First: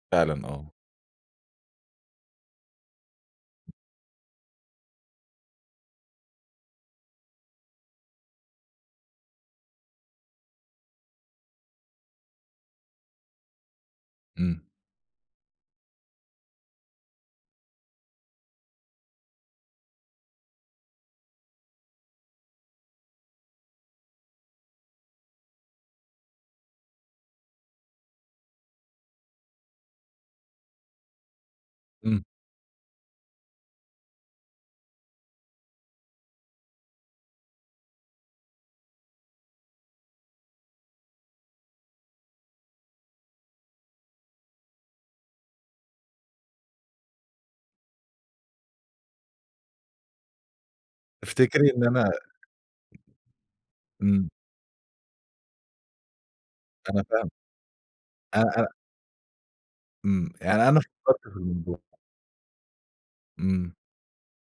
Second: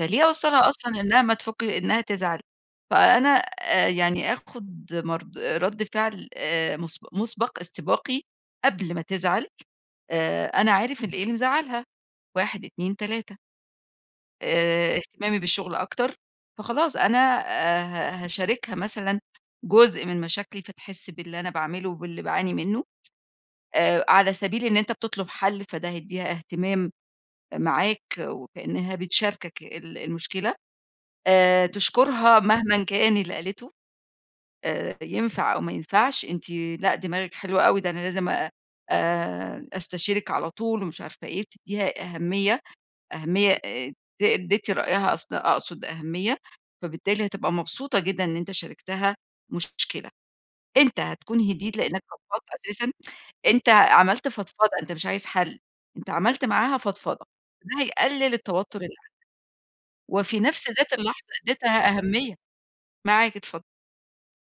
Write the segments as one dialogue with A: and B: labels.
A: أنت ليه
B: فعلًا آه.
A: اوصّلها أصلًا إنها ما تفك إنها تزعل، فأنا آآ، يعني آخد مرد رد فعل آآ، مسب مُسبق، استباقي، قبل ما تزعل، آآ، أنا عارف إن إيه اللي مزعلها، 1 2 3
B: إمم.
A: آآ، اهتمامي بالشغل أكتر، فخلاص أنا آآ، ه هاشاركها مثلًا جزء من مشاكلي، فتحس باللي أنا باعمله وباللي باعاني منه آآ، على سبيل إن أنت بتطلب حل، فده هيديها اهتمام معاك، وكأنها بتشاركك ال المشكلة. آآ،
B: إمم.
A: تشكرها مهمًا كان اللي قالته آآ، ينفع أو ما ينفعش، أنتِ لأ دماغِك حلوة أوي، ده أنا لازم أ آآ، أستشيرك على طول ومش عارفة إيه، وتديها أهمية، أهمية آآ، ت تدّي رأيها، اص أقصد أهمية، فبالتالي هتبقى مبسوطة جدًا إن أنت شاركتها مشكلة، أنت هتكون
B: تفتكري
A: هديت
B: إن
A: لإنك
B: أنا
A: فضفضت أساسًا، أنت عملت
B: إمم.
A: فضفضة، أنت مش عايز حل، أنت عملت معاها
B: أنا
A: فضفضة،
B: فاهمِك.
A: ده هيقلل
B: أ أ
A: التوتر اللي عندك،
B: إمم
A: وفي
B: يعني
A: نَفْس
B: أنا
A: ذات اللحظة
B: فكرت في الموضوع
A: اديتها أهمية، معاك اتفضل.
B: إمم.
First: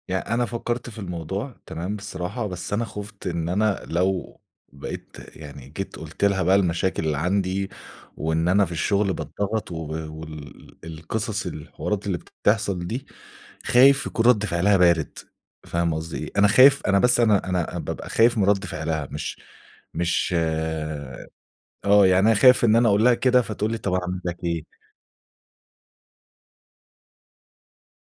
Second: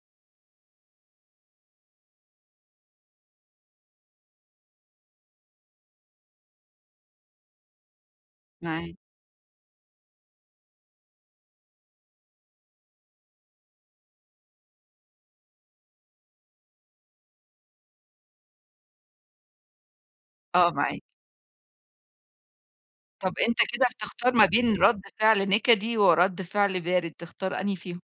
B: يعني أنا فكرت في الموضوع تمام بصراحة، بس أنا خُفت إن أنا لو بقيت يعني جيت قُلت لها بقى المشاكل اللي عندي، وإن أنا في
A: معاك.
B: الشغل باتضغط وب وال القصص الحوارات اللي بتحصل دي، خايف يكون رد فعلها بارد، فاهمة قصدي إيه؟ أنا خايف أنا بس أنا أنا بابقى خايف من رد فعلها، مش مش
A: آه معاك.
B: آه يعني أنا خايف إن أنا أقول لها
A: طَب
B: كده
A: أنت
B: فتقول لي
A: كده
B: طب أعمل
A: بتختار
B: لك
A: ما
B: إيه؟
A: بين رد فعل نِكدي، ورد فعل بارد تختار أنهي فيهم؟